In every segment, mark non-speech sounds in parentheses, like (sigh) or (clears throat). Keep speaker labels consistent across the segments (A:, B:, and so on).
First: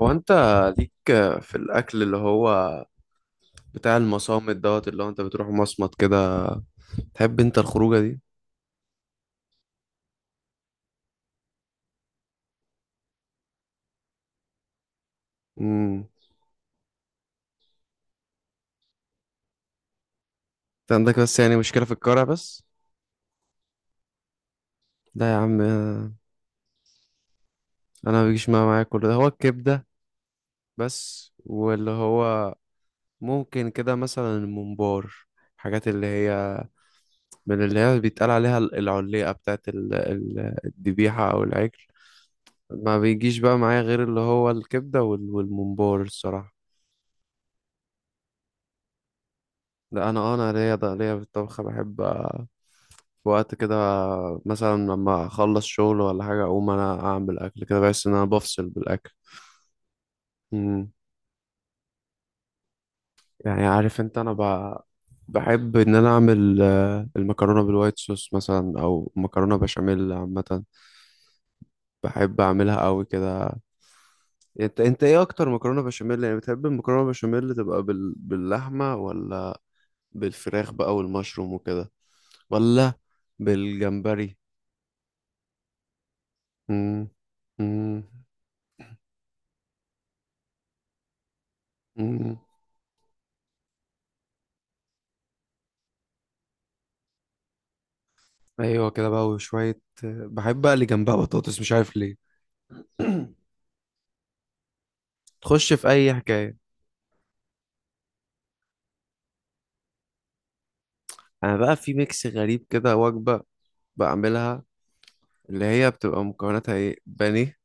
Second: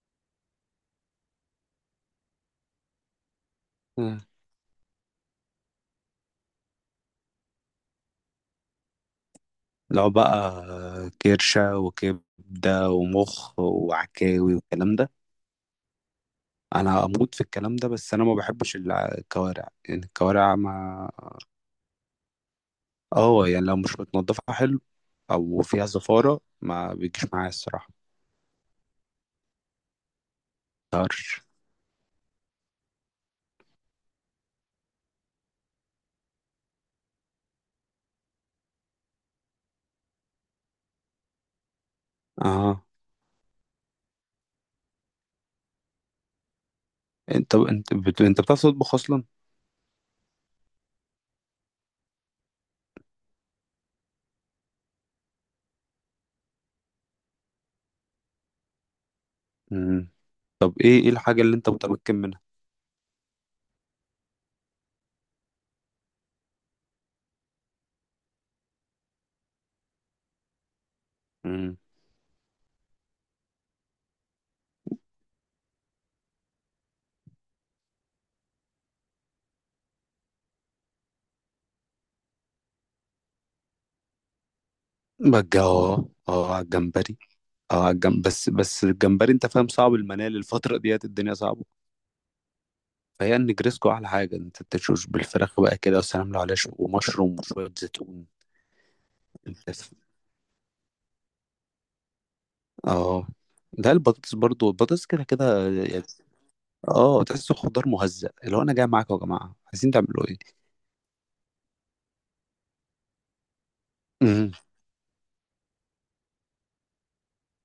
A: هو انت ليك في الاكل اللي هو بتاع
B: مم.
A: المصامت دوت اللي هو انت بتروح مصمت كده. تحب انت الخروجه دي؟
B: لو بقى كرشة وكبدة ومخ وعكاوي والكلام ده،
A: امم
B: أنا أموت في الكلام ده، بس أنا ما بحبش الكوارع، يعني الكوارع
A: انت
B: ما...
A: عندك بس يعني مشكله في الكرع بس.
B: اه يعني لو مش متنضفة حلو،
A: لا يا عم،
B: أو فيها زفارة ما بيجيش معايا الصراحة.
A: انا ما بيجيش معايا كل ده. هو الكبده بس،
B: طرش.
A: واللي هو ممكن كده مثلا الممبار، حاجات اللي هي من اللي هي بيتقال عليها العليقه بتاعت الذبيحه او العجل.
B: اه
A: ما بيجيش بقى معايا غير اللي هو الكبده والممبار الصراحه.
B: انت بتعرف تطبخ أصلا؟
A: لا، انا ليا ده ليا في الطبخ بحب في وقت كده مثلا لما اخلص شغل ولا حاجه، اقوم انا اعمل اكل كده، بحس ان انا بفصل بالاكل.
B: مم. طب،
A: مم.
B: ايه الحاجة اللي انت متمكن منها؟
A: يعني عارف انت، انا بحب ان انا اعمل المكرونه بالوايت صوص مثلا، او مكرونه بشاميل عامه.
B: مم.
A: بحب اعملها قوي كده. انت ايه اكتر مكرونه بشاميل؟ يعني بتحب المكرونه بشاميل تبقى باللحمه، ولا بالفراخ بقى والمشروم وكده، ولا بالجمبري؟
B: بجا، على
A: مم.
B: الجمبري. اه على
A: مم.
B: بس الجمبري، انت فاهم، صعب المنال الفترة ديت، الدنيا صعبة،
A: مم.
B: فهي النجريسكو احلى حاجه. انت تشوش بالفراخ بقى كده والسلام، لو عليها ومشروم وشويه زيتون
A: ايوه كده بقى، وشويه
B: بس.
A: بحب بقى اللي جنبها بطاطس، مش عارف ليه.
B: اه
A: (clears throat)
B: ده البطاطس، برضو البطاطس كده كده
A: تخش في اي حكايه.
B: اه تحسه خضار مهزأ، اللي هو انا جاي معاكم يا جماعه، عايزين تعملوا ايه؟
A: انا بقى في ميكس غريب كده، وجبه
B: امم.
A: بعملها، اللي هي بتبقى مكوناتها ايه: بانيه،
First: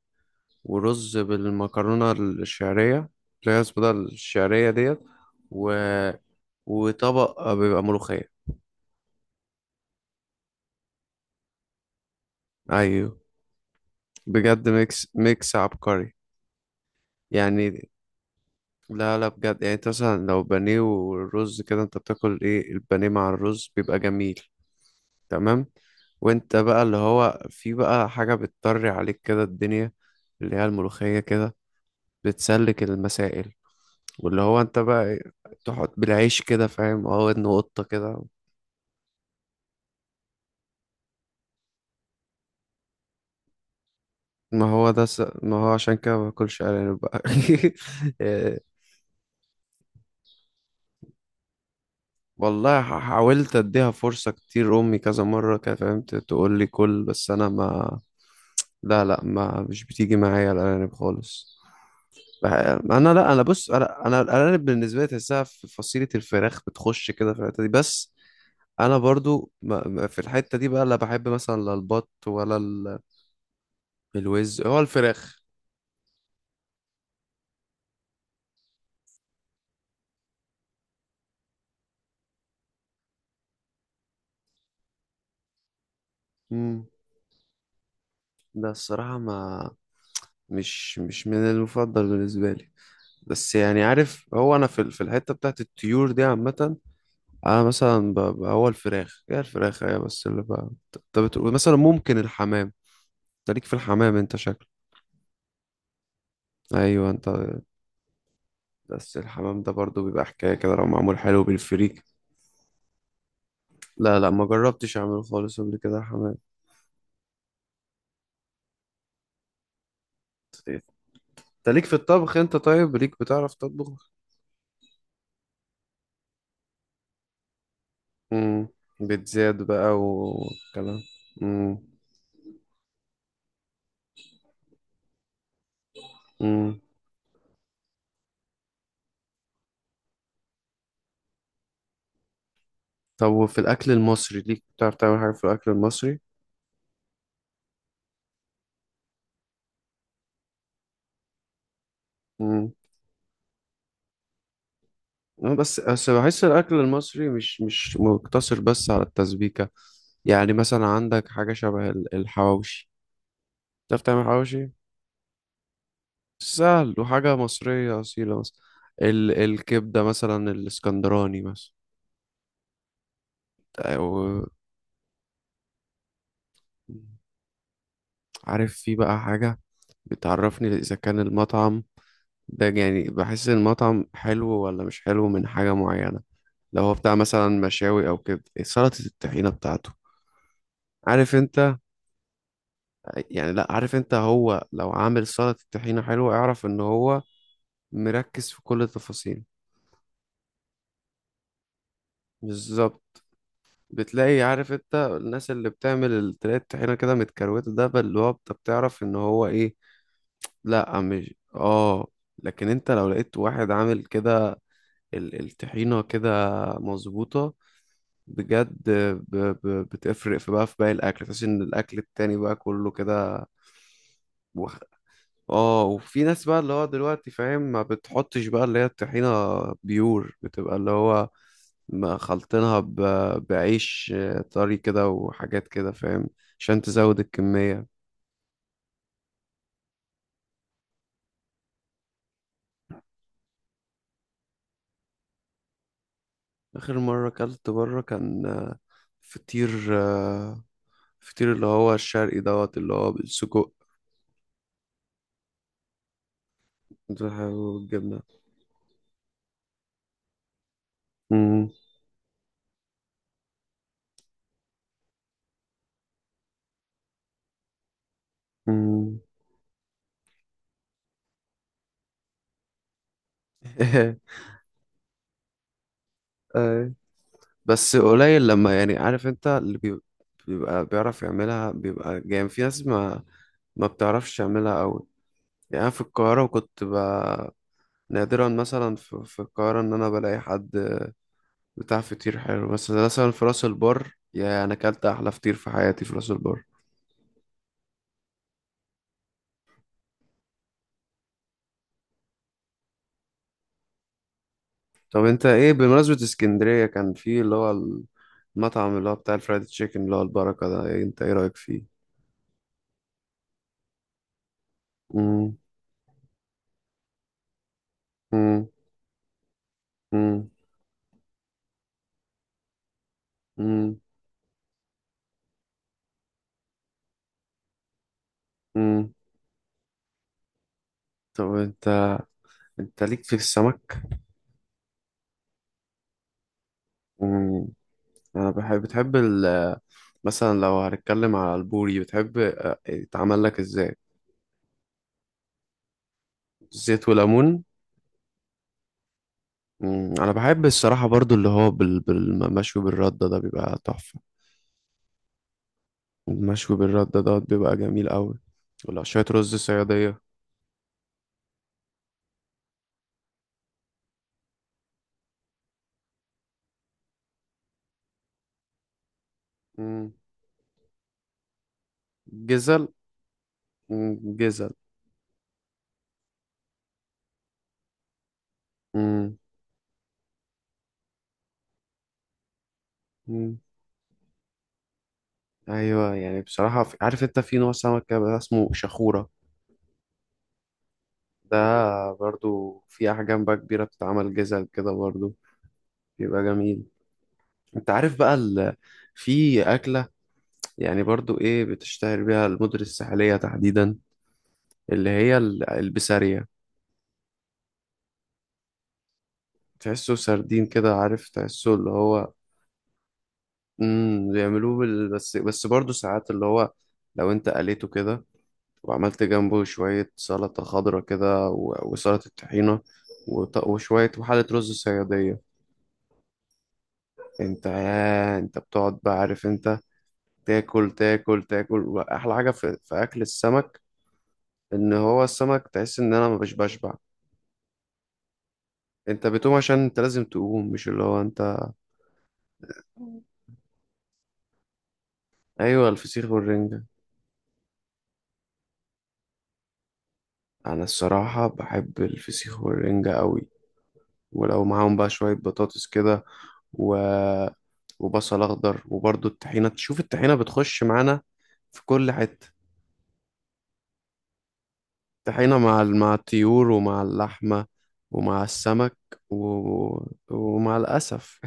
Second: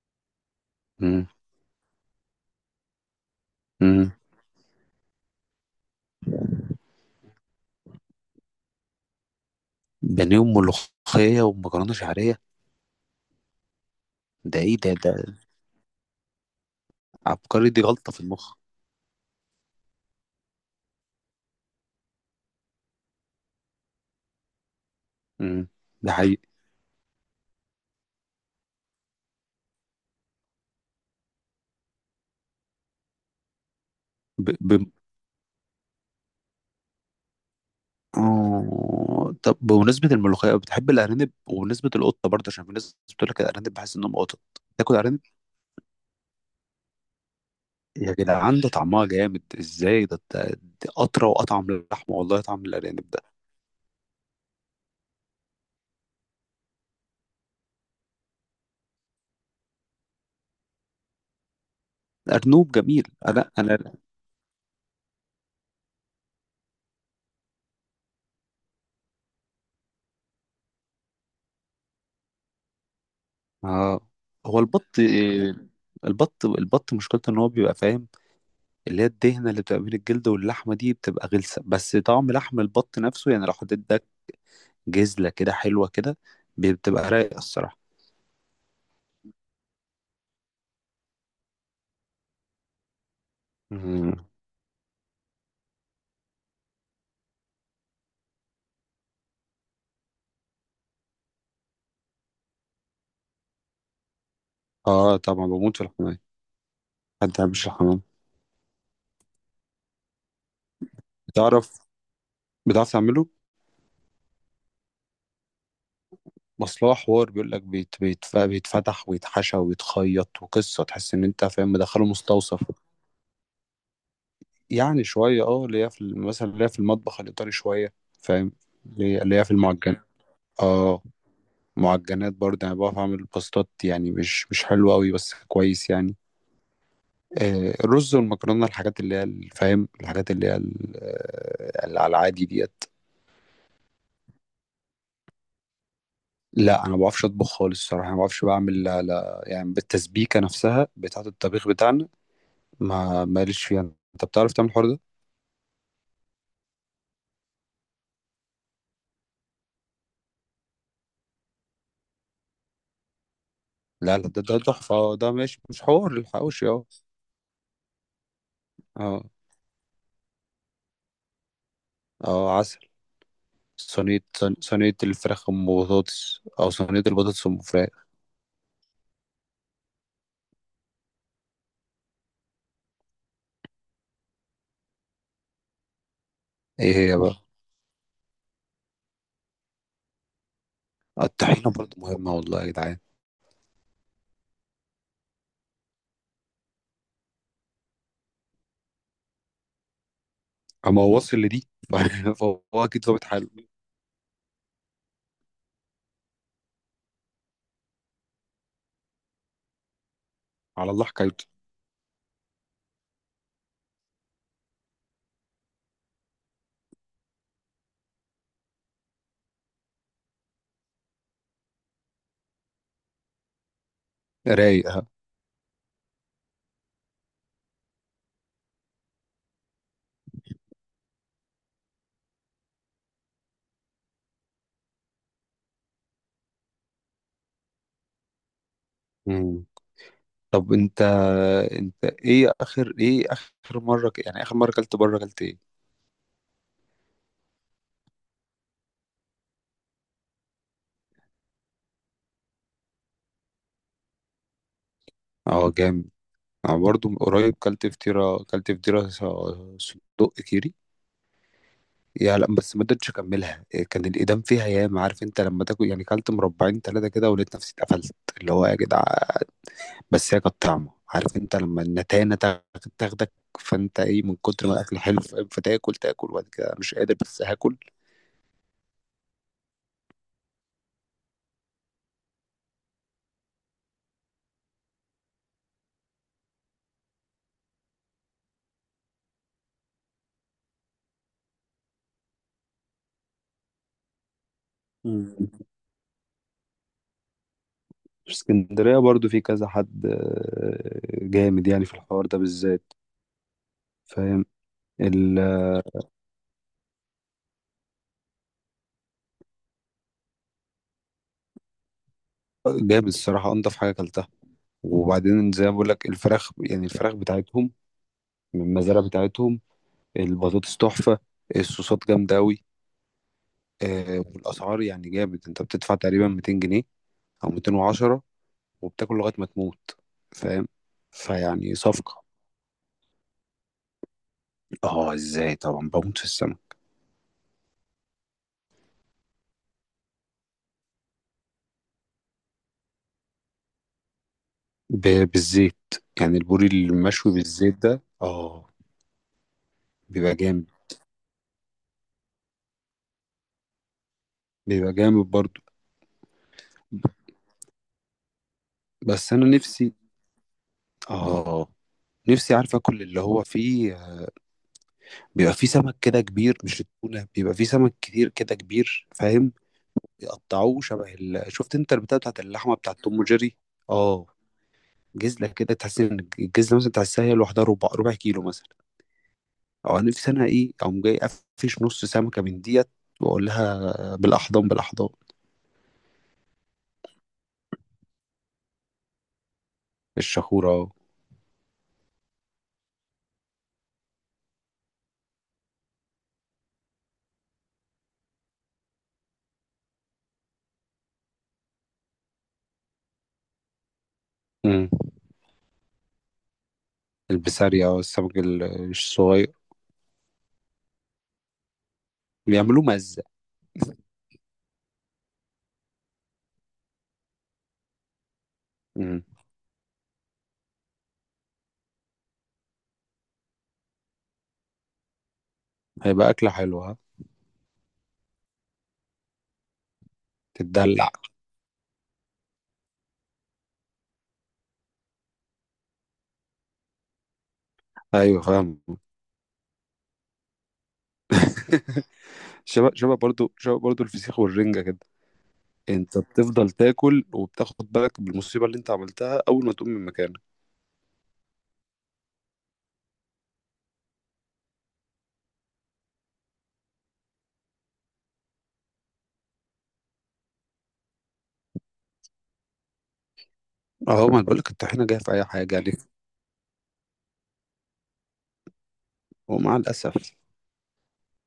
A: ورز
B: امم.
A: بالمكرونه الشعريه، اللي هي اسمها ده
B: امم
A: الشعريه ديت، و... وطبق بيبقى ملوخيه.
B: بانيه وملوخيه ومكرونه شعريه؟
A: ايوه،
B: ده
A: بجد
B: ايه ده؟
A: ميكس ميكس عبقري.
B: عبقري دي
A: يعني
B: غلطه في المخ.
A: لا لا، بجد يعني، انت مثلا لو بانيه والرز كده، انت بتاكل ايه؟ البانيه مع الرز بيبقى جميل تمام.
B: امم، ده حقيقي.
A: وانت بقى اللي هو، في بقى حاجة بتطري عليك كده الدنيا، اللي هي الملوخية كده، بتسلك المسائل. واللي
B: ب...
A: هو انت
B: ب...
A: بقى ايه، تحط بالعيش كده فاهم، اه، ودن قطة كده.
B: آه، طب، بمناسبة الملوخية بتحب الأرانب، وبمناسبة القطة برضه، عشان في ناس بتقول لك الأرانب بحس إنهم قطط. تاكل أرانب؟
A: ما هو عشان كده ما باكلش ارانب بقى. (laughs)
B: يا
A: إيه،
B: جدعان، ده طعمها جامد ازاي! دي اطرى واطعم للحمه، والله طعم
A: والله
B: الارانب ده.
A: حاولت اديها فرصة كتير، امي كذا مرة كده فهمت تقول لي كل، بس انا ما. لا لا، ما مش بتيجي معايا الارانب خالص. بح-
B: الارنوب جميل،
A: انا، لا، انا
B: انا
A: بص،
B: انا
A: انا الارانب بالنسبه لي تحسها في فصيله الفراخ، بتخش كده في الحته دي بس. انا برضو في الحته دي بقى، لا بحب مثلا، لا البط ولا
B: آه هو
A: الوز، هو الفراخ.
B: البط مشكلته ان هو بيبقى فاهم، اللي هي الدهنه اللي بتبقى بين الجلد واللحمه دي بتبقى غلسه، بس طعم لحم البط نفسه، يعني لو حطيت ده جزله كده حلوه كده،
A: امم
B: بتبقى رايقه الصراحه.
A: ده الصراحه، ما مش من المفضل بالنسبه لي. بس يعني
B: مم.
A: عارف، هو انا في الحته بتاعت الطيور دي عامه. انا مثلا هو الفراخ، هي الفراخ هي بس اللي بقى. انت بتقول مثلا ممكن الحمام؟ انت ليك في الحمام، انت شكلك.
B: اه، طبعا بموت في الحمام.
A: ايوه
B: حد ما
A: انت.
B: بيحبش الحمام؟
A: بس الحمام ده برضو بيبقى حكايه كده لو معمول حلو
B: بتعرف
A: بالفريك.
B: بتعرف تعمله؟
A: لا لا، ما جربتش اعمله خالص قبل كده حمام.
B: اصل هو حوار بيقول لك، بيت بيتفتح ويتحشى ويتخيط وقصه، تحس ان انت
A: انت
B: فاهم
A: ليك في
B: مدخله
A: الطبخ انت؟
B: مستوصف.
A: طيب ليك، بتعرف تطبخ؟
B: يعني شويه، اللي هي في مثلا اللي هي في المطبخ الايطالي، شويه فاهم،
A: امم.
B: اللي هي في
A: بتزاد بقى
B: المعجنات.
A: والكلام.
B: اه،
A: امم.
B: معجنات برضه، يعني بعرف اعمل باستات، يعني مش حلوه قوي بس كويس يعني.
A: امم.
B: الرز والمكرونه، الحاجات اللي هي فاهم، الحاجات اللي هي اللي على العادي ديت.
A: طب وفي الاكل المصري ليك، بتعرف تعمل حاجه في الاكل المصري؟
B: لا، انا ما بعرفش اطبخ خالص الصراحه، ما بعرفش بعمل، لا لا يعني بالتسبيكه نفسها بتاعه الطبيخ بتاعنا،
A: امم.
B: ما ماليش فيها. انت بتعرف تعمل الحوار ده؟
A: بس بحس الاكل المصري مش مقتصر بس على التسبيكه. يعني مثلا عندك حاجه شبه الحواوشي. بتعرف
B: لا
A: تعمل
B: لا، ده
A: حواوشي؟
B: تحفه، ده ماشي، مش حوار الحواوشي اه.
A: سهل وحاجة مصرية أصيلة مثلا.
B: اه،
A: الكبدة مثلا الاسكندراني مثلا،
B: اه، عسل.
A: أو.
B: صينية الفراخ أم بطاطس، أو صينية البطاطس أم فراخ.
A: عارف، في بقى حاجة بتعرفني إذا كان المطعم ده، يعني بحس إن المطعم حلو ولا مش حلو من حاجة معينة. لو هو
B: إيه
A: بتاع
B: هي بقى؟
A: مثلا مشاوي أو كده، سلطة الطحينة بتاعته، عارف
B: الطحينة
A: أنت.
B: برضه مهمة والله يا جدعان.
A: يعني لأ، عارف أنت، هو لو عامل سلطة الطحينة حلوة، اعرف إن هو مركز في كل التفاصيل.
B: أما هو واصل لدي (laughs) فهو أكيد
A: بالظبط.
B: ظابط حاله.
A: بتلاقي عارف انت، الناس اللي بتعمل تلاقي الطحينة كده متكروتة، ده بل اللي هو انت بتعرف ان هو ايه.
B: على
A: لا،
B: الله
A: مش،
B: حكايته.
A: اه. لكن انت لو لقيت واحد عامل كده الطحينة كده مظبوطة، بجد ب... بتفرق في بقى في باقي الاكل، تحس ان الاكل التاني بقى كله كده.
B: رايق، ها.
A: اه، وفي ناس بقى اللي هو دلوقتي فاهم، ما بتحطش بقى اللي هي الطحينة بيور، بتبقى اللي هو ما خلطينها بعيش طري كده وحاجات كده فاهم، عشان تزود الكمية.
B: مم. طب، أنت إيه؟ آخر مرة يعني آخر مرة كلت بره، كلت إيه؟
A: آخر مرة أكلت بره كان فطير آه، فطير اللي هو الشرقي دوت اللي هو بالسجق
B: أه، جامد. أنا برضه من قريب كلت
A: والجبنة.
B: فطيرة، صدق كيري.
A: مم،
B: يا لا، بس ما قدرتش اكملها، كان الايدام فيها ياما، عارف انت لما تاكل يعني، كلت مربعين ثلاثه كده، ولقيت نفسي اتقفلت، اللي هو يا جدع.
A: مم.
B: بس هي كانت طعمه، عارف انت لما النتانه تاخدك، فانت ايه، من
A: (laughs)
B: كتر ما الاكل حلو، فتاكل وبعد كده
A: آه.
B: مش قادر، بس هاكل.
A: بس قليل لما، يعني عارف انت، اللي بيبقى بيعرف يعملها بيبقى جامد، في ناس ما بتعرفش تعملها قوي. يعني أنا في القاهرة كنت نادرا مثلا في القاهرة إن أنا بلاقي حد بتاع فطير حلو، بس مثلا في راس البر. يعني أنا أكلت
B: مم.
A: أحلى فطير في حياتي في راس البر.
B: في اسكندريه برضو في كذا حد جامد، يعني في الحوار ده بالذات، فاهم
A: طب
B: ال-
A: أنت إيه، بمناسبة اسكندرية، كان في اللي هو المطعم اللي هو بتاع الفرايد تشيكن اللي هو البركة ده، إيه أنت إيه رأيك فيه؟
B: جامد الصراحه، انضف حاجه اكلتها. وبعدين
A: مم.
B: زي ما بقول لك، الفراخ يعني الفراخ بتاعتهم من
A: مم.
B: المزارع بتاعتهم.
A: مم.
B: البطاطس تحفة، الصوصات جامدة أوي.
A: مم.
B: والأسعار يعني جامد، أنت بتدفع تقريبا 200 جنيه أو 210،
A: مم.
B: وبتاكل لغاية ما تموت، فاهم،
A: طب
B: فيعني
A: أنت
B: صفقة.
A: انت ليك في السمك؟
B: اه، ازاي، طبعا بموت في السمك.
A: مم. انا بحب بتحب مثلا لو هنتكلم على البوري، بتحب يتعمل لك ازاي؟
B: بالزيت، يعني البوري
A: زيت
B: المشوي
A: وليمون.
B: بالزيت ده اه.
A: مم. انا
B: بيبقى
A: بحب
B: جامد،
A: الصراحة برضو اللي هو بالمشوي بالردة ده بيبقى تحفة.
B: بيبقى جامد برضو.
A: المشوي بالردة ده بيبقى جميل قوي. ولا شوية
B: بس أنا
A: رز
B: نفسي،
A: صيادية.
B: اه نفسي عارف اكل اللي هو فيه، بيبقى فيه سمك كده كبير، مش التونة، بيبقى فيه سمك كتير كده كبير فاهم،
A: مم.
B: يقطعوه شبه شفت انت البتاع بتاعت اللحمه
A: جزل.
B: بتاعت توم وجيري. اه،
A: مم. جزل.
B: جزله كده تحس ان الجزله مثلا بتاعت هي لوحدها، ربع كيلو مثلا.
A: مم.
B: او انا نفسي، انا ايه، اقوم جاي قفش نص سمكه من ديت، واقول
A: مم.
B: لها بالاحضان بالاحضان.
A: ايوه. يعني بصراحة عارف انت، في نوع سمك كده بقى اسمه شخورة،
B: الشخوره اه.
A: ده برضو في أحجام بقى كبيرة، بتتعمل جزل كده برضو، بيبقى جميل. انت عارف بقى في أكلة يعني، برضو ايه بتشتهر بيها المدن الساحلية تحديدا،
B: امم.
A: اللي هي البسارية.
B: البسارية اه، السمك الصغير،
A: تحسه سردين كده، عارف، تحسه اللي هو.
B: بيعملوه مزه.
A: امم، بيعملوه بس برضو ساعات، اللي هو لو انت قليته كده،
B: امم.
A: وعملت جنبه شوية سلطة خضرة كده وسلطة طحينة وشوية، وحالة رز صيادية.
B: هيبقى اكله حلوه، ها.
A: انت يا انت بتقعد بقى عارف انت، تاكل
B: تتدلع.
A: تاكل تاكل. واحلى حاجة في اكل السمك، ان هو السمك تحس ان انا مبقاش بشبع.
B: ايوه فاهم.
A: انت بتقوم عشان انت لازم تقوم، مش اللي هو انت.
B: (laughs) شبه برضو، شبه برضو الفسيخ والرنجه كده.
A: ايوه
B: انت
A: الفسيخ
B: بتفضل
A: والرنجة.
B: تاكل، وبتاخد بالك بالمصيبه اللي انت عملتها اول ما تقوم من مكانك.
A: انا الصراحة بحب الفسيخ والرنجة قوي، ولو معاهم بقى شوية بطاطس كده و... وبصل اخضر، وبرضه الطحينة، تشوف الطحينة بتخش معانا في كل حتة.
B: اهو، ما أنا بقولك الطحينه جايه في اي
A: طحينة
B: حاجه
A: مع
B: عليك.
A: مع الطيور، ومع اللحمة، ومع السمك،
B: ومع
A: و...
B: الاسف.
A: ومع الأسف.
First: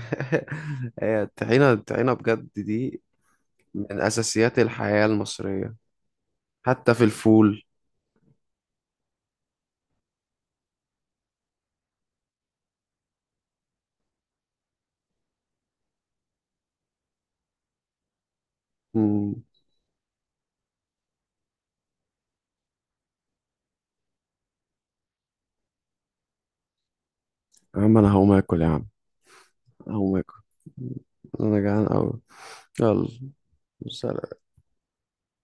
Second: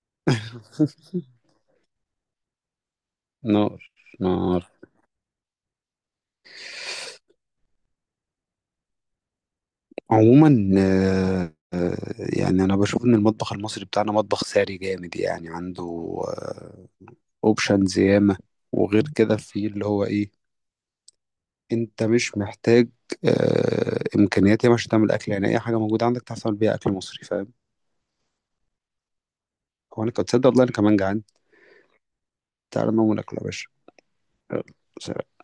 A: (laughs) هي
B: (laughs)
A: الطحينة، الطحينة بجد دي
B: نار.
A: من أساسيات
B: نار.
A: الحياة المصرية. حتى في الفول.
B: عموما، يعني انا بشوف ان المطبخ المصري بتاعنا مطبخ ساري جامد، يعني عنده اوبشنز ياما. وغير كده،
A: مم.
B: في اللي هو ايه، انت مش محتاج امكانيات ياما عشان تعمل اكل، يعني اي حاجه موجوده عندك تعرف تعمل بيها اكل مصري فاهم.
A: يا عم انا هقوم اكل، يا عم
B: هو انا
A: هقوم
B: كنت،
A: اكل.
B: تصدق والله انا كمان جعان.
A: انا جعان قوي.
B: تعالى
A: يلا،
B: نقوم ناكل يا باشا.
A: سلام.
B: يلا، سلام.